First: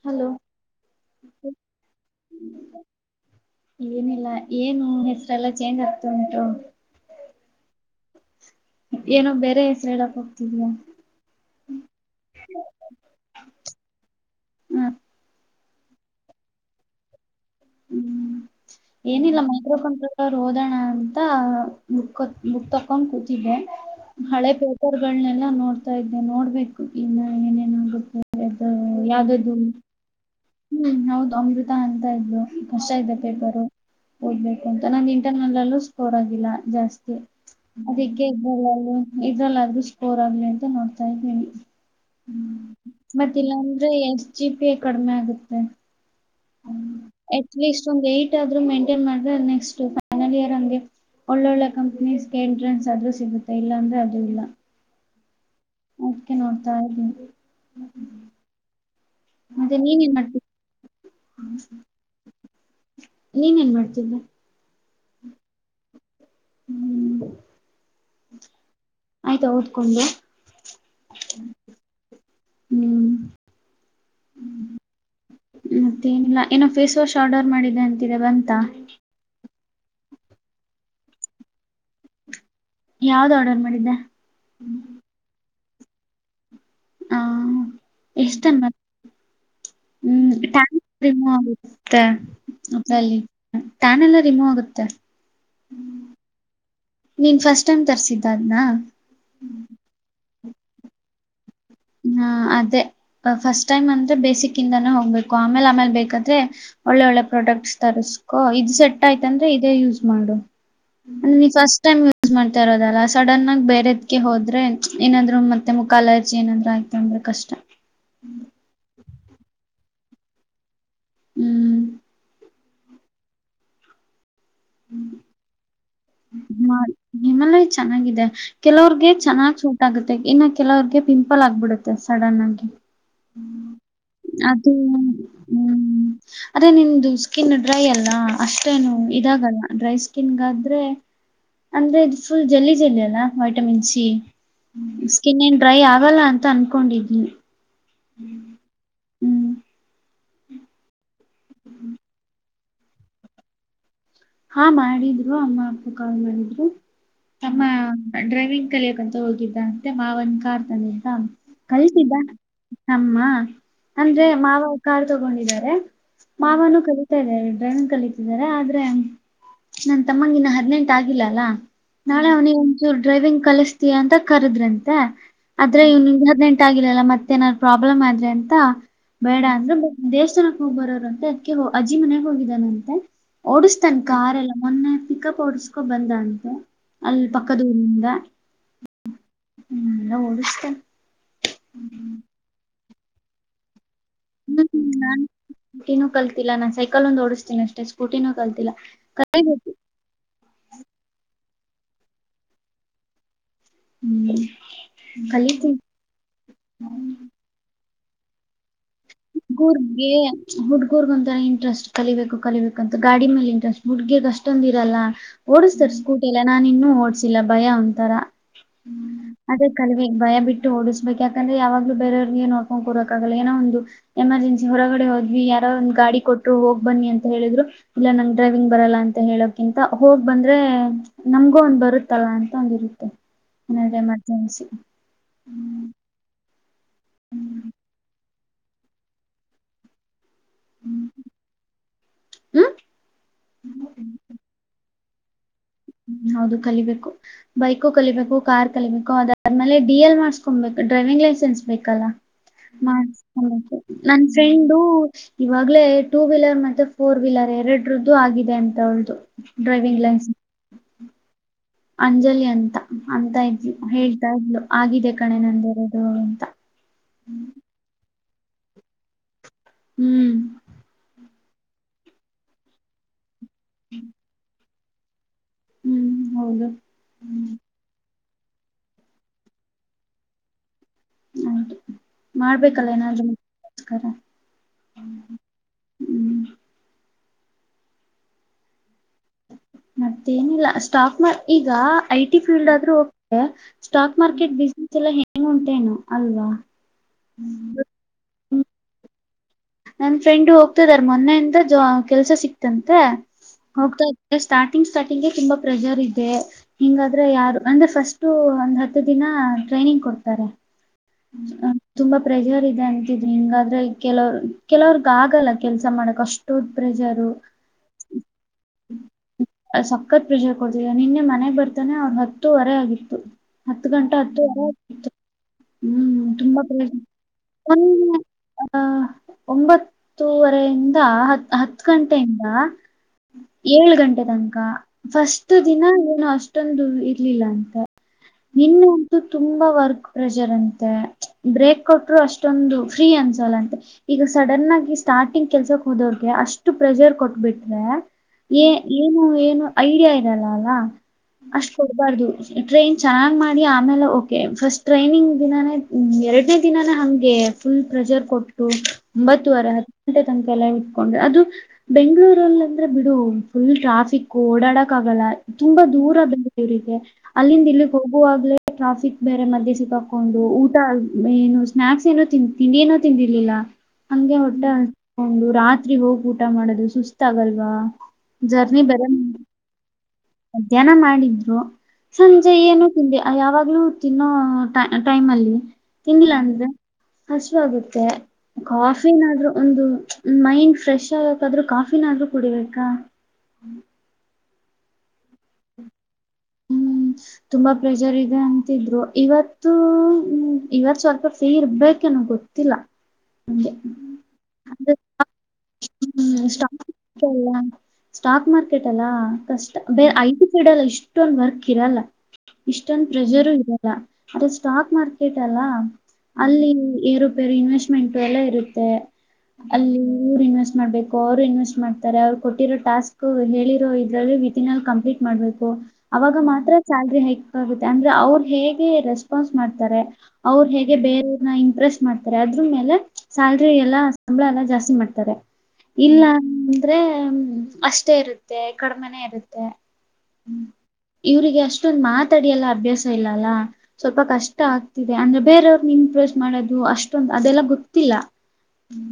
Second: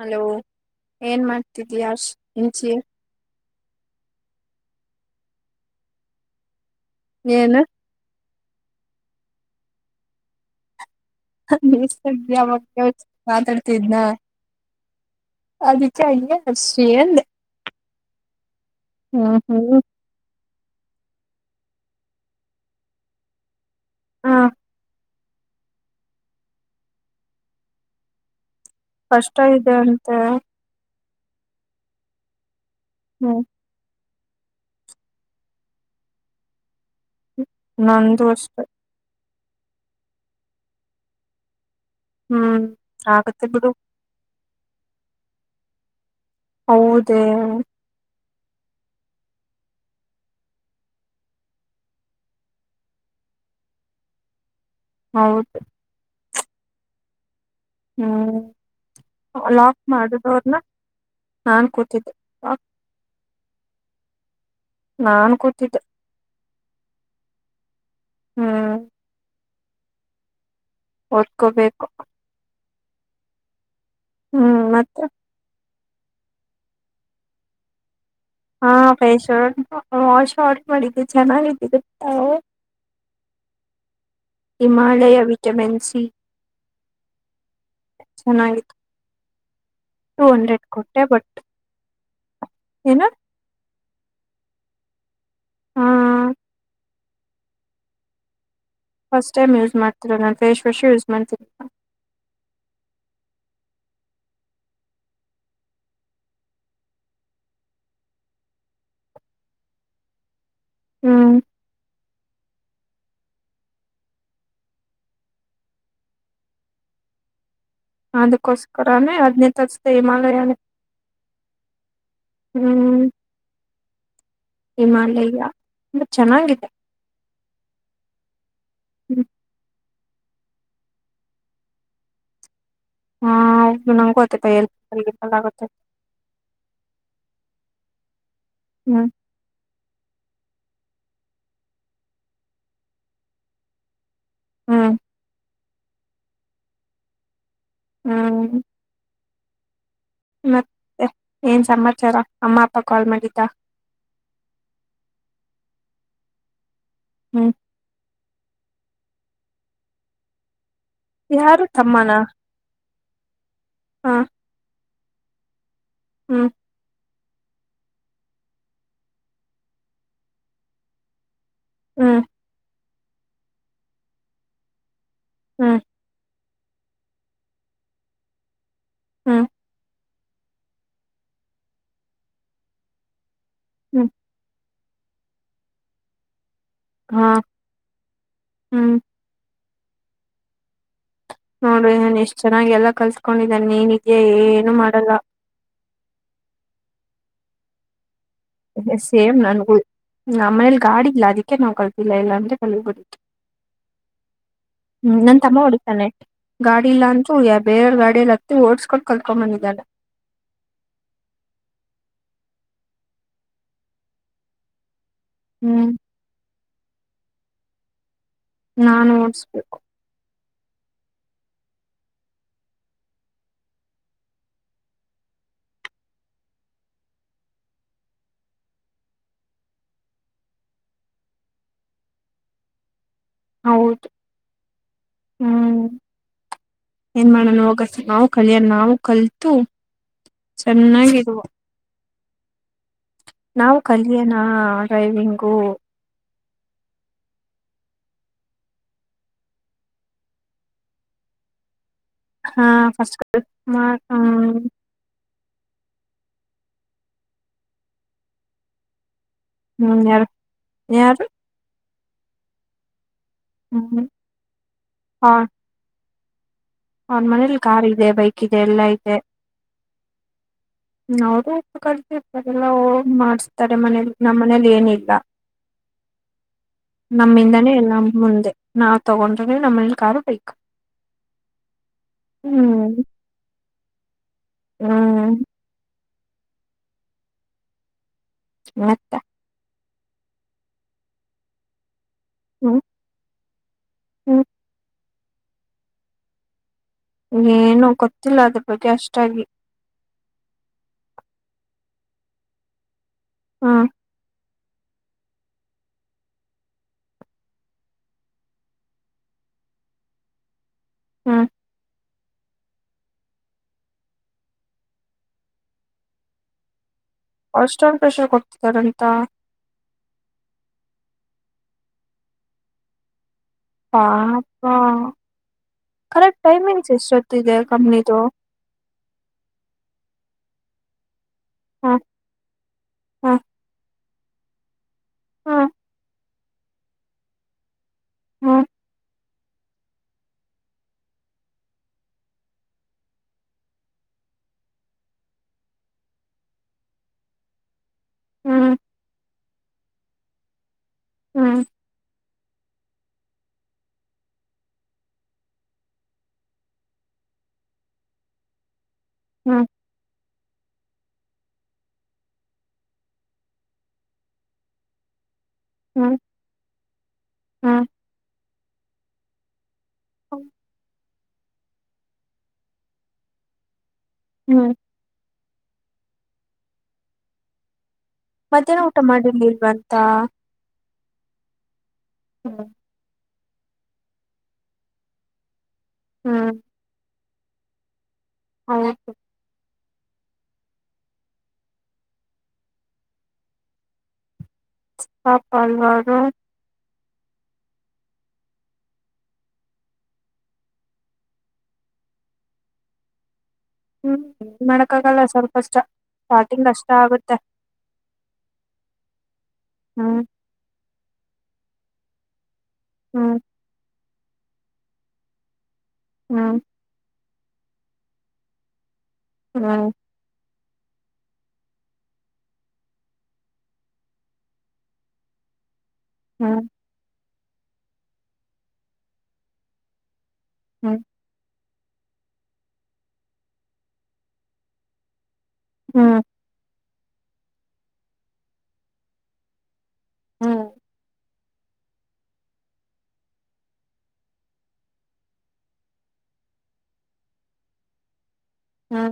Hello ಏನ್ ಮಾಡ್ತಿದಯ ಶ ಇಂಚಿ. ಏನಿಲ್ಲ ಏನು ಹೆಸರೆಲ್ಲಾ ಚೇಂಜ್ ಆಗ್ತ ಉಂಟು. ಏನು. ಏನೋ ಬೇರೆ ಹೆಸರು ಹೇಳಕ್ ಹೋಗ್ತಿದ್ಯಾ. [unintelligible] ಮಾತಾಡ್ತಿದ್ನ. ಹ ಅದಕ್ಕೆ ಹಂಗೆ [unintelligible] ಅಂದೇ. ಹ್ಮ್ ಏನಿಲ್ಲ ಮೈಕ್ರೋ ಹ್ಮ್ ಕಂಟ್ರೋಲ್. ರೋದಣ ಅಂತ ಬ ಬುಕ್ ತಕೊಂಡ ಕು ಇದೆ ಹ ಹಳೆ ಪೇಪರ್ಗಳನೆಲ್ಲ ನೋಡ್ತಾ ಇದ್ದೆ ನೋಡ್ಬೇಕು ಇನ್ನ ಏನೇನಾಗುತ್ತೆ. [unintelligible] ಕಷ್ಟ ಇದೆ ಅಂತೆ. ಹ್ಮ್ ಹೌದು ಅಮೃತ ಅಂತ ಇದ್ಲು ಕಷ್ಟ ಇದೆ ಹ್ಮ್ ಪೇಪರು. ಓದ್ಬೇಕು ಅಂತ ನಂಗ್ ಇಂಟರ್ನಲ್ ಅಲ್ಲೂ ಸ್ಟೋರ್ ಆಗಿಲ್ಲ ಜಾಸ್ತಿ. ಅದಕ್ಕೆ ನಂದು ಅಷ್ಟೆ ಇದ್ರಲ್ಲ ಇದ್ರಲ್ಲ ಆದೂ ಸ್ಕೋರ್ ಆಗ್ಲಿ ಅಂತ ನೋಡ್ತಾ ಇದೀನಿ. ಹು ಹ್ಮ್ ಮತ್ತ ಆಗತ್ತೆ ಬಿಡು ಇಲ್ಲಾಂದ್ರೆ ಎಷ್ಟ್ ಜಿ ಪಿ ಕಡಿಮೆ ಆಗುತ್ತೆ. ಹೌದೇ. ಸುಮ್ಮ ಏಟ್ ಆದ್ರು ಮೆಂಟೇನ್ ಮಾಡದ್ರೆ ನೆಕ್ಸ್ಟ್ ಫೈನಲ್ ಇಯರ್ ಅಂಗೆ ಒಳ್ಳೊಳ್ಳೆ ಕಂಪ್ನೀಸ್ಗೆ ಎಂಟ್ರೆನ್ಸ್ ಆದ್ರೂ ಸಿಗುತ್ತೆ ಇಲ್ಲಾಂದ್ರೆ ಅದು ಇಲ್ಲಾ. ಹೌದ. ಅದಕ್ಕೆ ನೋಡ್ತಾ ಇದ್ದೀನಿ. ಹು ಲಾಕ ಮತ್ತೆ ನೀನೇನ್ ಮಾಡಿದೋ ಮಾಡ್ತಿ ಅದನ್ನ ನಾನ ಕೂತಿದ್ದೆ ಲಾಕ. ನೀನ ಏನ ಮಾಡ್ತಿದ್ದಿ. ನಾನ ಕೂತಿದ್ದೆ. ಹು ಹ್ಮ್ ಆಯ್ತಾ ಓದಕೊಂಡು. ಓದ್ಕೋಬೇಕು. ಹು ಹು ಮತ್ತೆ ಮತ್ತೆ ಏನಿಲ್ಲಾ ಏನೋ ಫೇಸ್ ವಾಶ್ ಆರ್ಡರ್ ಮಾಡಿದ್ದೆ ಅಂತಿದೆ ಬಂತಾ. ಫೇಸ್ ವಾಶ್ ಆಡರ ಮಾಡಿದ್ದು ಚೆನ್ನಾಗಿ ಐತಿ ಇದ ಓ ಯಾವ್ದ್ ಆರ್ಡರ್ ಮಾಡಿದ್ದೆ ಹಿಮಾಲಯ ವಿಟಮಿನ್ ಸಿ. ಆ ಎಷ್ಟನ ಚೆನ್ನಾಗಿತ್ತು ಹು ಟೂ ಹಂಡ್ರೆಡ್ ಟ್ಯಾನ್ ಕೊಟ್ಟೆ ಬಟ್ ರಿಮೂ ಆಗುತ್ತೆ ಏನ ಅದಲ್ಲಿ. ಟ್ಯಾನ್ ಎಲ್ಲಾ ರಿಮೂವ್ ಆಗುತ್ತೆ. ಆ ನೀನ್ ಫಸ್ಟ್ ಟೈಮ್ ತರ್ಸಿದ್ದ ಅದ್ನ. ಫಸ್ಟ್ ಟೈಮ್ ಯೂಸ್ ಮಾಡ್ತಿರಾ ನಾನ್ ಫೇಸ್ ವಾಶ ಯೂಸ್ ಮಾಡತೀನಿ. ಹಾ ಅದೇ ಫಸ್ಟ್ ಟೈಮ್ ಅಂದ್ರೆ ಬೇಸಿಕಿಂದಾನೆ ಹೋಗ್ಬೇಕು ಆಮೇಲ್ ಆಮೇಲ್ ಬೇಕಾದ್ರೆ. ಒಳ್ಳೆ ಒಳ್ಳೆ ಪ್ರೊಡೆಕ್ಸ್ ತರಿಸ್ಕೊ ಇದು ಸೆಟ್ ಆಯ್ತಂದ್ರೆ ಇದೇ ಯೂಸ್ ಮಾಡು. ಅಂದ್ರ ಹ್ಮ್ ನೀಫಸ್ಟ್ ಟೈಮ್ ಯೂಸ್ ಮಾಡ್ತಾ ಇರೋದಲ್ಲಾ. ಸಡನ್ನ ಆಗಿ ಬೇರೆದ್ಕ ಹೋದ್ರೆ ಏನಾದ್ರು ಮತ್ತೆ ಮುಖ ಅಲರ್ಜಿ ಏನಾದರು ಆಯತು ಅಂದ್ರೆ ಕಷ್ಟ. ಅದಕ್ಕೋಸ್ಕರನೇ ಅದ್ನೇ ತರ್ದೆ ಹಿಮಾಲಯನೆ. ಹು ಹು ಹಿಮಾಲಯಾ ಹಾ ರಿ ಹಿಮಾಲಯ ಚೆನ್ನಾಗಿದೆ. ಕೆಲವರ್ಗೆ ಚೆನ್ನಾಗ್ ಸೂಟ್ ಆಗುತ್ತೆ ಇನ್ನು ಕೆಲವರ್ಗೆ ಪಿಂಪಲ್ ಆಗ್ಬಿಡುತ್ತೆ ಸಡನ್ ಆಗಿ. ಹಾ ಹೌದು ನಂಗೋ ಅದೆ ಭಯಾ ಅದು ಡಿಫೆಂಡ್ ಆಗುತ್ತೆ. ಹ್ಮ್ ಅದೇ ನಿಂದು ಸ್ಕಿನ್ ಡ್ರೈ ಅಲ್ಲಾ ಅಷ್ಟೇ. ಹು ಇದಾಗಲ್ಲಾ ಡ್ರೈ ಸ್ಕಿನ್ಗಾದ್ರೆ. ಅಂದ್ರೆ ಇದು ಫುಲ್ ಜಲ್ಲಿ ಜಲ್ಲಿ ಅಲ್ಲಾ ವಿಟಮಿನ್ ಸಿ ಹ್ಮ್ ಸ್ಕಿನ ಏನ್ ಡ್ರೈ ಆಗಲ್ಲಾ ಅಂತ ಅನ್ಕೊಂಡಿದಿನಿ. ಹ ಹು ಮತ್ತೆ ಏನ ಸಮಾಚಾರಾ ಅಮ್ಮ ಅಪ್ಪಾ ಕಾಲ್ ಮಾಡಿದ್ದ. ಹಾ ಮಾಡಿದ್ರು ಅಮ್ಮ ಅಪ್ಪ ಕಾಲ್ ಮಾಡಿದ್ರು ಹ್ಮ್ ತಮ್ಮ. ಡ್ರೈವಿಂಗ್ ಕಲಿಯಕ್ಂತ ಹೋಗಿದ್ದ ಅಂತೆ ಮಾವನ್ ಕಾರ್ ತಂದಿದ್ನಾ ಯಾರು ತಮ್ಮನ ಕಲ್ತಿದ್ದಾ. ಅಮ್ಮ ಹ ಅಂದ್ರೆ ಮಾವ ಕಾರ್ ತಗೊಂಡಿದ್ದಾರೆ ಹ್ಮ್ ಮಾವನು ಕಲಿ ಸ್ತಾರೆ ಡ್ರೈನಿಂಗ್ ಕಲಿತಿದ್ದಾರೆ ಆದ್ರೆ. ನನ್ನ ತಮ್ಮಂಗ ಇನ್ನ ಹದ್ನೆಂಟ ಆಗಿಲ್ಲ ಅಲ್ಲಾ ಹ್ಮ್ ನಾಳೆ ಅವನಿಗೆ ಇವರ ಡ್ರೈವಿಂಗ್ ಕಲಿಸ್ತೀಯಾ ಅಂತ ಕರೆದ್ರಂತೆ ಹ್ಮ್ ಆದ್ರೆ ಇವ್ ಹದ್ನೇನೆಂಟ್ ಆಗಿಲ್ಲಲ್ಲಾ ಮತ್ತೆ. ಮತ್ತೇನಾದ್ರು ಪ್ರಾಬ್ಲಮ್ ಆದ್ರೆ ಅಂತ ಬೇಡ ಹ್ಮ್ ಅಂದ್ರೆ ದೇವಸ್ಥಾನಕ್ಕೆ ಹೋಗಿ ಬರೋರು ಅಂತೆ ಅದ್ಕ್ಕೆ ಅಜ್ಜಿ ಮನೆಯಾಗ ಹೋಗಿದ್ದಾನಂತೆ ತನ್ ಹ್ಮ್ ಕಾರ್ ಎಲ್ಲ ಮೊನ್ನೆ ಪಿಕಪ್ ಓಡಸ್ಕೊ ಬಂದಂತೆ ಅಲ್ಲಿ ಹಾ ಪಕ್ಕದಊರಿಂದ [inaudible] ಹ್ಮ್ ಹ್ಮ ಎಲ್ಲ ಓಡಷ್ಟೇನ ನೋಡ್ರಿ ನಾನು ಎಷ್ಟ್ ಚೆನ್ನಾಗಿ ಎಲ್ಲ ಕಲ್ಸ್ಕೊಂಡಿದ್ದನೆ ನೀನಿದ ಏನು ಮಾಡಲ್ಲ. ಏನೂ ಕಲತಿಲ್ಲ ನಾ ಸೈಕಲ್ ಒಂದ ಓಡಿಸ್ತೀನಿ ಅಷ್ಟೆ ಸ್ಕೂಟಿನೂ ಕಲ್ತಿಲ್ಲ ಕಲಿಬೇಕು ಆಮೇಲ್ ಗಾಡಿ ಇಲ್ಲ ಅದಕ್ಕೆ ನಾವ್ ಕಲ್ತಿಿಲ್ಲ ಇಲ್ಲಾಂದ್ರೆ ಕಲಿಬೋದಿತ್ತು. ಹ್ಮ್ [inaudible] ಹ್ಮ್ ನನ್ ತಮ್ಮ ಕಲಿತೀನಿ ಹೊಡಿತಾನೆ ಗಾಡಿ ಇಲ್ಲಾ ಅಂತೂ ಯ ಬೇರೆಯ ಗಾಡಿಯಲ್ಲಿತ [unintelligible] ಗುರ್ಗೆ. ಹುಡ್ಗರ್ಗ ಒಂತರ ಇಂಟ್ರೆಸ್ಟ್ ಕಲಿಬೇಕು ಕಲಿಬೇಕು ಅಂತ ಗಾಡಿ ಮೇಲೆ ಇಂಟ್ರೆಸ್ಟ್ ಹುಡ್ಗಿರ್ಗ್ ಅಷ್ಟೊಂದ ಇರಲ್ಲ. ಹ್ಮ್ ಓಡಸ್ತಾರೆ ಸ್ಕೂಟಿ ಎಲ್ಲ ನಾನ ಇನ್ನುೂ ಓಡ್ಸಿಲ್ಲ ಭಯ ಒಂತರ ಹ ನಾನು [inaudible] ಅದೇ ಓಡ್ಸ್ಬೇಕು ಕಲ್ವೆ ಈಗ ಭಯ ಬಿಟ್ಟು ಓದಸ್ಬೇಕ ಯಕಂದ್ರೆ ಯಾವಾಗಲೂ ಬೇೆಯವ್ರಿಗೆ ಏರುಕೊಂಡ ಕುರಾಗ್ ಆಗಲ್ಲ ಏನೋ ಒಂದು ಎಮರ್ಜೆನ್ಸಿ ಹೊರಗಡೆ ಹೋದ್ವಿ ಯಾರ ಒಂದ್ ಗಾಡಿ ಕೊಟ್ಟರು ಹೋಗ್ ಬನ್ನಿ ಅಂತ ಹೇಳಿದ್ರು ಇಲ್ಲ ನಂಗ ಡ್ರೈವಿಂಗ್ ಬರಲ್ಲ ಅಂತ ಹೇಳೋಕಿಂತ ಹೋಗ್ ಬಂದ್ರೆ ನಮ್ಗೂ ಒಂದ್ ಬರುತ್ತಲ್ಲ ಅಂತ ಒಂದಿರುತ್ತೆ ಏನಾದ್ರೆ ಹೌದು ಎಮರ್ಜೆನ್ಸಿ [inaudible] ಹ್ಮ ಹ್ಮ್ [unintelligible] ಏನ್ ಮಾಡಣ ಹೋಗಸ ನಾವು ಕಲಿಯಣ ನಾವು ಕಲ್ತು ಚೆನ್ನಾಗಿರುವಾ [inaudible] ಹ್ಮ ನಾವು ಕಲಿಯನ ಡ್ರೈವಿಂಗು [inaudible] ಹೌದು ಕಲಿಬೇಕು ಬೈಕು ಕಲಿಬೇಕು ಕಾರ್ ಕಲಿಬೇಕು ಅದಾದ್ಮೇಲೆ ಡಿ ಎಲ್ ಮಾಡ್ಸ್ಕೊಬೇಕು ಡ್ರೈವಿಂಗ್ ಲೈಸೆನ್ಸ್ ಬೇಕಲ್ಲ ಹಾ ಫಸ್ಟ್ ಮಡಸಕೋ ಬೇಕು ನನ್ ಹ್ಮ್ ಫ್ರೆಂಡು ಇವಾಗ್ಲೇ ಟೂ ವೀಲರ್ ಮತ್ತೆ ಫೋರ್ ವೀಲರ್ ಎರಡರದ್ದು ಆಗಿದೆ ಅಂತ ಅವ್ಳದು. ಹ್ಮ್ ಯಾರು [inaudible] ಯಾರು ಅಂಜಲಿ ಅಂತ ಅಂತ ಇದ್ಲು ಹ್ಮ್ ಹೇಳ್ತಾ ಇದ್ಲು ಆಗಿದೆ ಕಣೆ ನಂದ ಇರೋದು ಅಂತ. ಅವನ್ ಮನೇಲಿ ಕಾರ್ ಇದೆ ಬೈಕ್ ಇದೆ ಎಲ್ಲಾ ಇದೆ ಹ್ಮ್ ಅವರು ಉಪ್ಪು ಕಲ್ತಿರ್ತಾರೆಲ್ಲ ಮಾಡ್ಸ್ತಾರೆ ಮನೇಲಿ ನಮ್ಮ್ ಮನೇಲಿ ಏನಿಲ್ಲ. ಹ್ಮ್ ಹೌದು [inaudible] ನಮ್ಮಿಂದಲೇ ಎಲ್ಲ ಮುಂದೆ ನಾವ್ ತಗೊಂಡ್ರೆ ನಮ್ಮೇಲಿ ಕಾರು ಬೇಕ್ ಹೌದು [inaudible] ಮಾಡ್ಬೇಕಲ್ಲ ಏನಾದ್ರು ಮುಜಾಗರ.. ಹ್ಮ್ ಹ್ಮ್ ಮತ್ತೆ. ಮತ್ತೇನಿಲ್ಲ ಸ್ಟಾಕ್ ಈಗ ಐ ಟಿ ಫೀಲ್ಡ್ ಹ್ಮ್ ಆದ್ರೂೋಗೆ ಸ್ಟಾಕ್ ಹ್ಮ್ ಮಾರ್ಕೆಟ್ ಬಿಸ್ನೆಸ್ ಎಲ್ಲ ಹೆಂಗ ಉಂಟೇನು ಅಲ್ವಾ? ಏನು ಗೊತ್ತಿಲ್ಲ ಅದ್ರ ಬಗ್ಗೆ ಅಷ್ಟಾಗಿ ನಮ ಫ್ರೆಂಡ್ ಹೋಗ್ತಾ ಇದಾರ ಮೊನ್ನೆಯಿಂದ ಜ ಕೆಲ್ಸ ಸಿಕ್ತಂತೆ ಹ್ಮ್ ಹೋಗ್ತಾ ಸ್ಟಾರ್ಟಿಂಗ್ ಸ್ಟಾರ್ಟಿಂಗ್ಗೆ ತುಂಬಾ ಪ್ರೆಷರ್ ಇದೆ. ಹಿಂಗಾದ್ರೆ ಯಾರು ಅಂದ್ರೆ ಫಸ್ಟು ಒಂದ್ ಹತ್ತು ದಿನ ಟ್ರೈನಿಂಗ್ ಕೊಡ್ತಾರೆ. ಹ್ಮ್ [inaudible] ತುಂಬಾ ಪ್ರೆಜರ್ ಇದೆ ಅಂತಿದ್ರಿ ನಿನ್ಂಗಾದ್ರೆ ಕೆಲವರು. ಕೆಲವರ್ಗ ಆಗಲ್ಲ ಕೆಲ್ಸ ಮಾಡಕ್ ಅಷ್ಟು ಪ್ರೆಜರ್.. ಅಷ್ಟೊಂದ್ ಪ್ರೆಷರ್ ಕೊಡ್ತಿದಿದ್ದಾರ ಅಂತಾ... ಸಕ್ಕತ್ ಪ್ರೆಷರ್ ಕೊಡ್ತೀಯ ನಿನ್ನೆ ಮನೆಗ್ ಬರ್ತಾನೆ ಅವ್ರರು ಹತ್ತೂುವರೆ ಆಗಿತ್ತು ಹತ್ತು ಗಂಟಾ ಪಾಪ ಹತ್ತು ಹ್ಮ್ ಕರೆಕ್ಟ್ ತುಂಬಾ ಪ್ರಯ ಟೈಮಿಂಗ್ಸ್ ಎಷ್ಟೊತ್ತಿದೆ ಕಂಪ್ನಿದು ಆಹ ಒಂಬತ್ತುವರೆಯಿಂದ ಹತ್ ಹತ್ತು ಹ್ಮ್ ಗಂಟೆಯಿಂದ ಹ್ಮ್ ಏಳ್ ಗಂಟೆ ತನಕ ಫಸ್ಟ್ ಹ್ಮ್ ದಿನ ಏನು ಅಷ್ಟೊಂದು ಇರ್ಲಿಲ್ಲ ಅಂತ ಹ್ಮ್ ನಿನ್ನಂತ ತುಂಬಾ ವರ್ಕ್ ಪ್ರೆಷರ್ ಅಂತೆ ಬ್ರೇಕ್ ಕೊಟ್ಟರು ಅಷ್ಟೊಂದು ಫ್ರೀ ಅನ್ಸಲ್ಲ ಅಂತೆ ಈಗ ಸಡನ್ ಆಗಿ ಸ್ಟಾರ್ಟಿಂಗ್ ಕೆಲ್ಸಕ್ ಹೋದೋ್ರಗೆ ಅಷ್ಟು ಪ್ರೆಷರ್ ಕೊಟ್ಬಿಟ್ರೆ ಏ ಹ್ಮ್ ಏನು ಏನು ಐಡಿಯಾ ಇರಲ್ಲ ಅಲ್ಲ ಹ್ಮ್ ಅಷ್ಟ್ ಕೊಡ್ಬಾರ್ದು ಟ್ರೈನ್ ಚೆನ್ನಾಗಿ ಮಾಡಿ ಆಮೇಲೆ ಓಕೆ ಫಸ್ಟ್ ಟ್ರೈನಿಂಗ್ ದಿನೇ ಎರಡನೇ ದಿನಾನೇ ಹಾಗೇ ಫುಲ್ ಪ್ರೆಷರ್ ಕೊಟ್ಟು ಹ್ಮ್ ಒಂಬತ್ತುವರೆ ಹತ್ತು ಗಂಟೆ ತನಕ ಎಲ್ಲ ಇಟ್ಕೊಂಡ್ರೆ ಅದು ಬೆಂಗಳೂರಲ್ಲಿ ಅಂದ್ರೆ ಬಿಡು ಫುಲ್ ಟ್ರಾಫಿಕ್ ಓಡಾಡಕ್ ಆಗಲ್ಲ ತುಂಬಾ ಹ್ಮ್ ದೂರ ಬೆ ಇವ್ರರಿಗೆ ಅಲ್ಲಿಂದ ಹ್ಮ್ ಇಲ್ಲಿಗೆ ಹೋಗುವಾಗ್ಲೇ ಟ್ರಾಫಿಕ್ ಬೇರೆ ಮಧ್ಯೆ ಸಿ ತಕೊಂಡು ಊಟ ಏನು ಸ್ನಾಯಕ್ಸ್ ಏನೋ ತಿ ತಿಂಡಿ ಏನೋ ತಿಂದಿರ್ಲಿಲ್ಲ ಹಂಗೆ ಹೊಟ್ಟೆ ಹ್ಮ್ ಅಕೊಂಡು ರಾತ್ರಿ ಹೋಗಿ ಊಟ ಮಾಡೋದು ಸುಸ್ತ ಆಗಲ್ವಾ ಜರ್ನಿ ಮಧ್ಯಾಹ್ನ ಊಟ ಬರ ಮಾಡಿರ್ಲಿಲ್ವಂತ ಮಧ್ಯಾಹ್ನ ಮಾಡಿದ್ರು ಸಂಜೆ ಹ್ಮ್ ಏನು ತಿಿಂದೆ ಯಾವಾಗ್ಲೂ ತಿನ್ನೋ ಟೈಮ್ ಅಲ್ಲಿ ತಿಂದಿಲ್ಲ ಹ್ಮ್ ಅಂದ್ರೆ ಹಸುಗುತ್ತೆ ಕಾಫಿ ಹೌದು ಕಾಫನ್ ಆದ್ರೂ ಒಂದು ಮೈಂಡ್ ಫ್ರೆಶ್ ಆಗಕಾದ್ರೂ ಕಾಫಿನ ಆದ್ರೂ ಕುಡಿಬೇಕಾ ಕ್ಕಪಲ್ವಾರು ಹ್ಮ್ ತುಂಬಾ ಪ್ರೆಷರ್ ಇದೆ ಅಂತಿದ್ರು ಇವತ್ತು್ಮ ಇವತ್ ಸ್ವಲ್ಪ ಫ್ರೀ ಇರ್ಬೇಕನ ಗೊತ್ತ ಗತ್ತಲ್ಲ ನಮಗೆ ಹ್ಮ್ ಮಾಡಕ ಆಗಲ್ಲ ಸ್ವಲ್ಪಷ್ಟ ಹ್ಮ್ ಸ್ಟಾಕ್ ಅ ಸ್ಟಾಕ್ ಮಾರ್ಕೆಟ್ ಅಲ್ಲ ಕಷ್ಟ ಬೇರೆ ಹ್ಮ್ ಐಟ ಇಡಲ್ಲ ಇಷ್ಟೊಂದ್ ವರ್ಕ್ ಇರಲ್ಲ ಇಷ್ಟೊಂದ್ ಹ್ಮ್ ಪ್ರೆಜರು ಇರಲ್ಲ ಅ್ರೆ ಸ್ಟಾಕ್ ಮಾರ್ಕೆಟ್ ಅಲ್ಲ ಹ್ಮ್ ಅಲ್ಲಿ ಏ ಬೇರೆ ಇನ್ವೆಸ್ಟ್ಮೆಂಟ್ ಎಲ್ಲ ಇರುತ್ತೆ ಹ್ಮ್ ಅಲ್ಲಿ ರು ಇನ್ವೆಸ್ಟ್ ಮಾಡ್ಬೇಕು ಅವರು ಇನ್ವೆಸ್ಟ್ ಮಾಡ್ತಾರೆ ಅವ್ರು ಕೊಟ್ಟಿರೋ ಟಾಸ್ಕ್ ಹೇಳಿರೋ ಇದ್ರಲ್ಲಿ ವಿತ್ ಇನ್ ಆಲ್ ಕಂಪ್ಲೀಟ್ ಮಾಡ್ಬೇಕು ಅವಾಗ ಹ್ಮ್ ಮಾತ್ರ ಸ್ಯಾಲ್ರಿ ಹೆಕ್ಗುತ್ತೆ ಅಂದ್ರೆ ಅವರು ಹೇಗೆ ರೆಸ್ಪಾನ್ಸ್ ಮಾಡ್ತಾರೆ ಅವರು ಹೇಗೆ ಹ್ಮ್ ಬೇರೆಯನ ಇಂಟ್ರೆಸ್ಟ್ ಮಾಡ್ತಾರೆ ಅದ್ರ ಮೇಲೆ ಸಲ್ರಿ ಎಲ್ಲ ಸಂಬಳ ಎಲ್ಲ ಜಾಸ್ತಿ ಮಾಡ್ತಾರೆ ಹ್ಮ್ ಇಲ್ಲ ಅಂದ್ರೆ ಅಷ್ಟೇ ಇರುತ್ತೆ ಕಡಿಮೆನ ಇರುತ್ತೆ ಹ್ಮ ಹ್ಮ್ ಇವಿಗೆ ಅಷ್ಟೊಂದು ಮಾತಾಡಿ ಎಲ್ಲ ಅಭ್ಯಾಸ ಇಲ್ಲಲ್ಲ ಸ್ವಲ್ಪ ಕಷ್ಟ ಆಗ್ತಿದೆ ಅಂದ್ರೆ ಬೇರೆಯವ್ರನ್ನ ಇಂಪ್ರೆಸ್ ಮಾಡೋದು ಅಷ್ಟೊಂದು ಅದೆಲ್ಲ ಗೊತ್ತಿಲ್ಲ ಹಾ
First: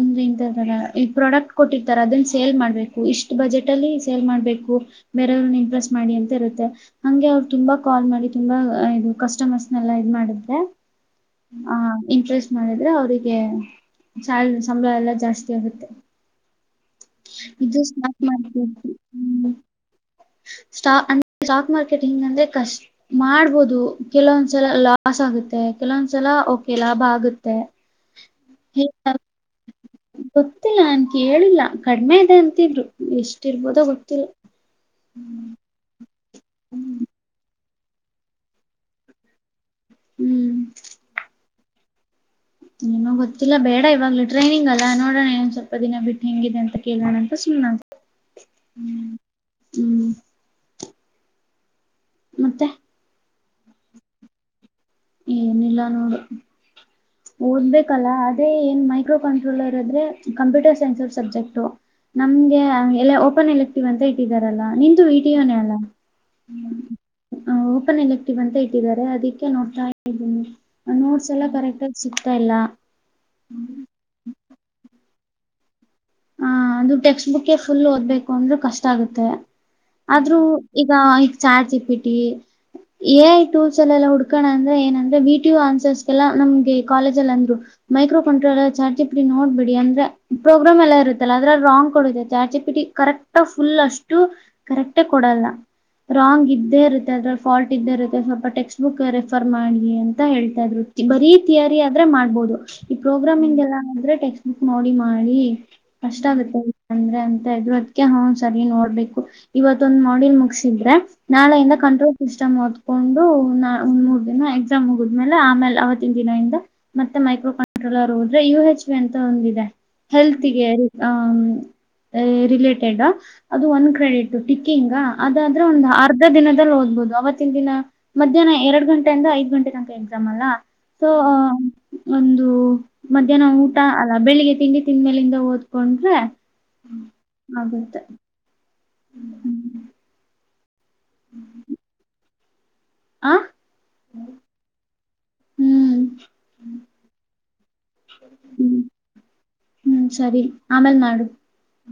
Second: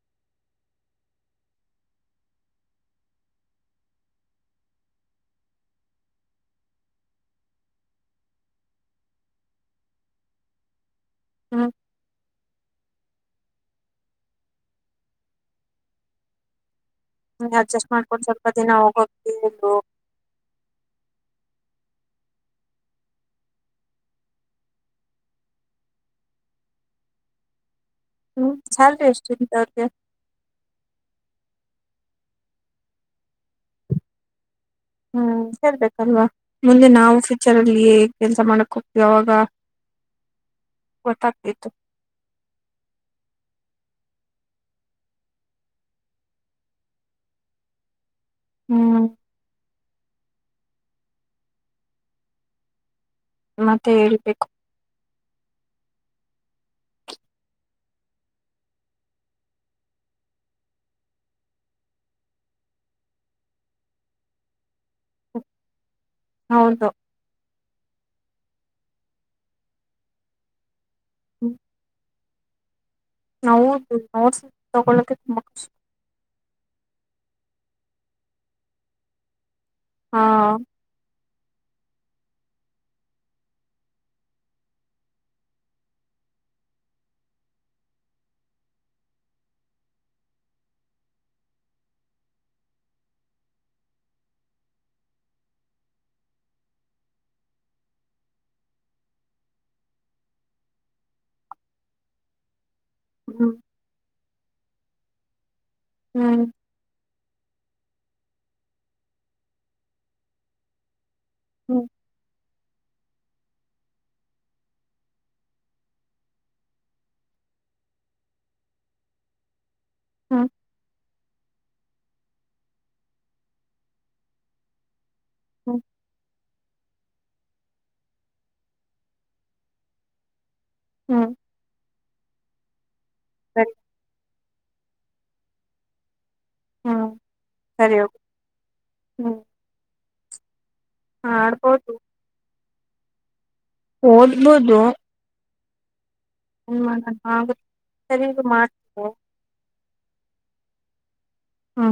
ಅಂದ್ರೆ ಇಂತತಾರ ಈ ಪ್ರಾಡಕ್ಟ್ ಕೊಟ್ಟಿರ್ತಾರ ಅದನ್ನ ಸೇಲ್ ಮಾಡ್ಬೇಕು ಇಷ್ಟು ಬಜೆಟ್ ಅಲ್ಲಿ ಸೇಲ್ ಮಾಡ್ಬೇಕು ಬೇರೆಯವ್ರನ್ನ ಇಂಟ್ರೆಸ್ಟ್ ಮಾಡಿ ಅಂತ ಇರುತ್ತೆ ಹಂಗೆ ಅವರು ತುಂಬಾ ಕಾಲ್ ಮಾಡಿ ತುಂಬಾ ಇದು ಕಸ್ಟಮರ್ಸ್ನೆಲ್ಲ ಇದ್ ಮಾಡಿದೆ ಹ್ಮ್ ಹ ಇಂಟ್ರೆಸ್ಟ್ ಮಾಡಿದ್ರೆ ಅವ್ರಿಗೆ ಸಲ್ ಸಂಬಳ ಎಲ್ಲ ಜಾಸ್ತಿ ಆಗುತ್ತೆ ಇದು ಅಡ್ಜಸ್ಟ್ ಸ್ಾಕ್ ಮಾಡ್ಕೊಂಡು ಸ್ವಲ್ಪ ಮಾಡ್ಕ ದಿನ ಹೋಗೋಕೆ ಹ್ಮ ಹೇಳು. ಸಾ ಸ್ಟಾಕ್ ಮಾರ್ಕೆಟಿಂಗ್ ಅಂದೆ ಕಷ್ಟ ಮಾಡ್ಬೋದು ಕೆಲವೊಂದ್ಸಲ ಲಾಸ್ ಆಗುತ್ತೆ ಕೆಲವೊಂದ್ಸಲ ಓಕೆ ಲಾಭ ಆಗುತ್ತೆ ಹ್ಮ್ ಚಲ್ ರೀ ಎಷ್ಟುಂತ ಅವ್ರಿಗೆ ಗೊತ್ತಿಲ್ಲ ನನ್ ಕೇಳಿಲ್ಲ ಕಡಿಮೆ ಇದೆ ಅಂತಿದ್ರು ಎಷ್ಟ ಇರ್ಬೋದೋ ಗೊತ್ತಿಲ್ಲ ಹ್ಮ್ ಸೇರ್ಬೇಕಲ್ವಾ ಮುಂದೆ ನಾವು ಫ್ಯೂಚರ್ ಅಲ್ಲಿ ಕೆಲ್ಸ ಮಾಡಕ್ಗ್ತೀವಿ ಅವಾಗ ಹ್ಮ್ ಗೊತ್ತಾಗ್ತತ್ತು ನೀನ ಗೊತ್ತಿಲ್ಲ ಬೇಡ ಇವಾಗ್ಲು ಟ್ರೈನಿಂಗ್ ಅಲ್ಲ ನೋಡೋಣೇಏ ಸ್ವಲ್ಪ ದಿನ ಬಿಟ್ಟ ಹೆಂಗಿದೆ ಅಂತ ಕೇಳಣಂತ ಸುನಂತೆ ಹ್ಮ್ ಹ್ಮ್ ಮತ್ತೆ ಮತ್ತೆ ಹೇಳ್ಬೇಕು ಏನಿಲ್ಲ ನೋಡು ಓದ್ಬೇಕಲ್ಲ ಅದೇ ಏನ್ ಮೈಕ್ರೋ ಕಂಟ್ರೋಲರ್ ಅದ್ರೆ ಕಂಪ್ಯೂಟರ್ ಸೈನ್ಸ್ ಸಬ್ಜೆಕ್ಟು ನಮ್ಗೆ ಎಲ್ಲ ಓಪನ್ ಎಲ್ಲಿ ಇಕ್ತೀವ ಅಂತ ಇಟ್ಟಿದಾರಲ್ಲಾ ನಿ ಹನಲ್ಲ ಹೌದು ಓಪನ್ ಎಲೆಕ್ಟಿವ್ ಅಂತ ಇಟ್ಟಿದ್ದಾರೆ ಅದಕ್ಕೆ ನೋಡ್ತಾ ನೋಟ್ಸ್ ಎಲ್ಲಾ ಕರೆಕ್ಟ್ ಸಿಗ್ತಾ ಇಲ್ಲ ನಾವು ನೋವು ತಗೊಳ್ಳಕ್ಕೆೆ ತುಂಬಾ ಖು ಹ ಅದು ಟೆಕ್ಸ್ಟ್ ಬುಕ್ ಫುಲ್ ಓದ್ಬೇಕು ಅಂದ್ರೂ ಕಷ್ಟ ಆಗುತ್ತೆ ಹಾ ಆದ್ರೂ ಈಗ ಈಗ ಚಾರ್ ಚಪ್ಪಿಟ್ಟಿ ಎ ಐ ಟೂಲ್ಸ್ ಎಲ್ಲ ಎಲ್ಲ ಹುಡ್ಕೋಣ ಅಂದ್ರೆ ಏನಂದ್ರೆ ವಿ ಟ ಆನ್ಸರ್ಸ್ಗೆಲ್ಲಾ ನಮ್ಗೆ ಕಾಲೇಜಲ್ಲಿ ಅಂದ್ರು ಮೈಕ್ರೋ ಕಂಟ್ರೋಲ್ ಚಾರ್ಜ ಇ ಬಿಡಿ ನೋಡ್ಬಿಡಿ ಅಂದ್ರೆ ಪ್ರೋಗ್ರಾಮ್ ಎಲ್ಲ ಅದ್ರ ರಾಂಗ್ ಕೊಡ ಚಾ ಚಿಪಿಟಿ ಕರೆಕ್ಟ್ ಫುಲ್ ಅಷ್ಟು ಕರೆಕ್ಟೇ ಕೊಡಲ್ಲ ರಾಂಗ್ ಇದ್ದೇ ಇರುತ್ತೆ ಅದ್ರ ಫಾಲ್ಟ್ ಇದ್ದೇ ಇರುತ್ತೆ ಸ್ವಲ್ಪ ಟೆಕ್ಸ್ಟ್ ಬುಕ್ ರೆಫರ್ ಮಾಡಿ ಅಂತ ಹೇಳ್ತಾ ಇದ್ರು ಬರೀ ತಯಾರಿ ಆದ್ರೆ ಮಾಡ್ಬೋದು ಈ ಹ್ಮ್ ಪ್ರೋಗ್ರಾಮಿಂಗ್ ಎಲ್ಲ ಅಂದ್ರೆ ಟೆಕ್ಸ್ಟ್ ಬುಕ್ ನೋಡಿ ಮಾಡಿ ಕಷ್ಟ ಹ್ಮ್ ಆಗುತ್ತೆ ಅಂದ್ರೆ ಅಂತ ಇದ್ರು ಅದ್ಕ ಹ್ ಸರಿ ನೋಡ್ಬೇಕು ಇವತ್ದ್ ಮಾಡಿಲ್ ಮುಗಸಿದ್ರೆ ನಾ ಎಂತ ಹ್ಮ್ ಕಂಟ್ರೋ ಇಷ್ಟ ಹೊದಕೊಂಡು ಒಂದ್ ಮೂರ್ ದಿನ ಎಕ್ಸಾಮ್ ಹಗಿದ್ಮೇಲೆ ಆಮೇಲೆ ಆವತ್ತಿನ ದಿನ ಇಂದ ಮತ್ತೆ ಮೈಕ್ರೋ ಕಂಟ್ರೋಲರ್ ಹೋದ್ರೆ ಯು ಹೆಚ್ ವಿ ಅಂತ ಒಂದಿದೆ ಹ್ಮ್ ಹೆಲ್ತ್ಗೆ ಹ್ಮ ರಿಲೇಟೆಡ್ ಅದು ಒನ್ ಕ್ರೆಡಿಟ್ ಟಿಕ್ಕಿಂಗ್ ಅದಾದ್ರೆ ಹ್ಮ್ ಒಂದು ಅರ್ಧ ದಿನದಲ್ಲಿ ಓದ್ಬಹುದು ಅವತ್ತು ಇತ್ತ ದಿನ ಮಧ್ಯಾಹ್ನ ಎರಡ್ ಗಂಟೆಯಿಂದ ಐದ್ ಗಂಟೆ ತನಕ ಎಕ್ಸಾಮ್ ಅಲ್ಲ ಸೊ ಹ್ಮ್ ಒಂದು ಮಧ್ಯಾಹ್ನ ಊಟ ಅಲ್ಲ ಬೆಳಿಗ್ಗೆ ತಿಂಡಿ ತಿಂದ ಮೇಲಿಂದ ಓದ್ಕೊಂಡ್ರೆ ಹ್ಞೂ ಹರಿ ಆಗುತ್ತೆ ಹ್ಞೂ ಹಾ ಆಡ್ಬೋದು ಆ ಓದಬೋದು ಹ್ಮ್ ನ್ ಆ ಸರಿ ಮಾಡ್ ಹ್ಮ್ ಹ್ಮ್ ಸರಿ ಆಮೇಲ್ ಮಾಡಾಡು ಹಾ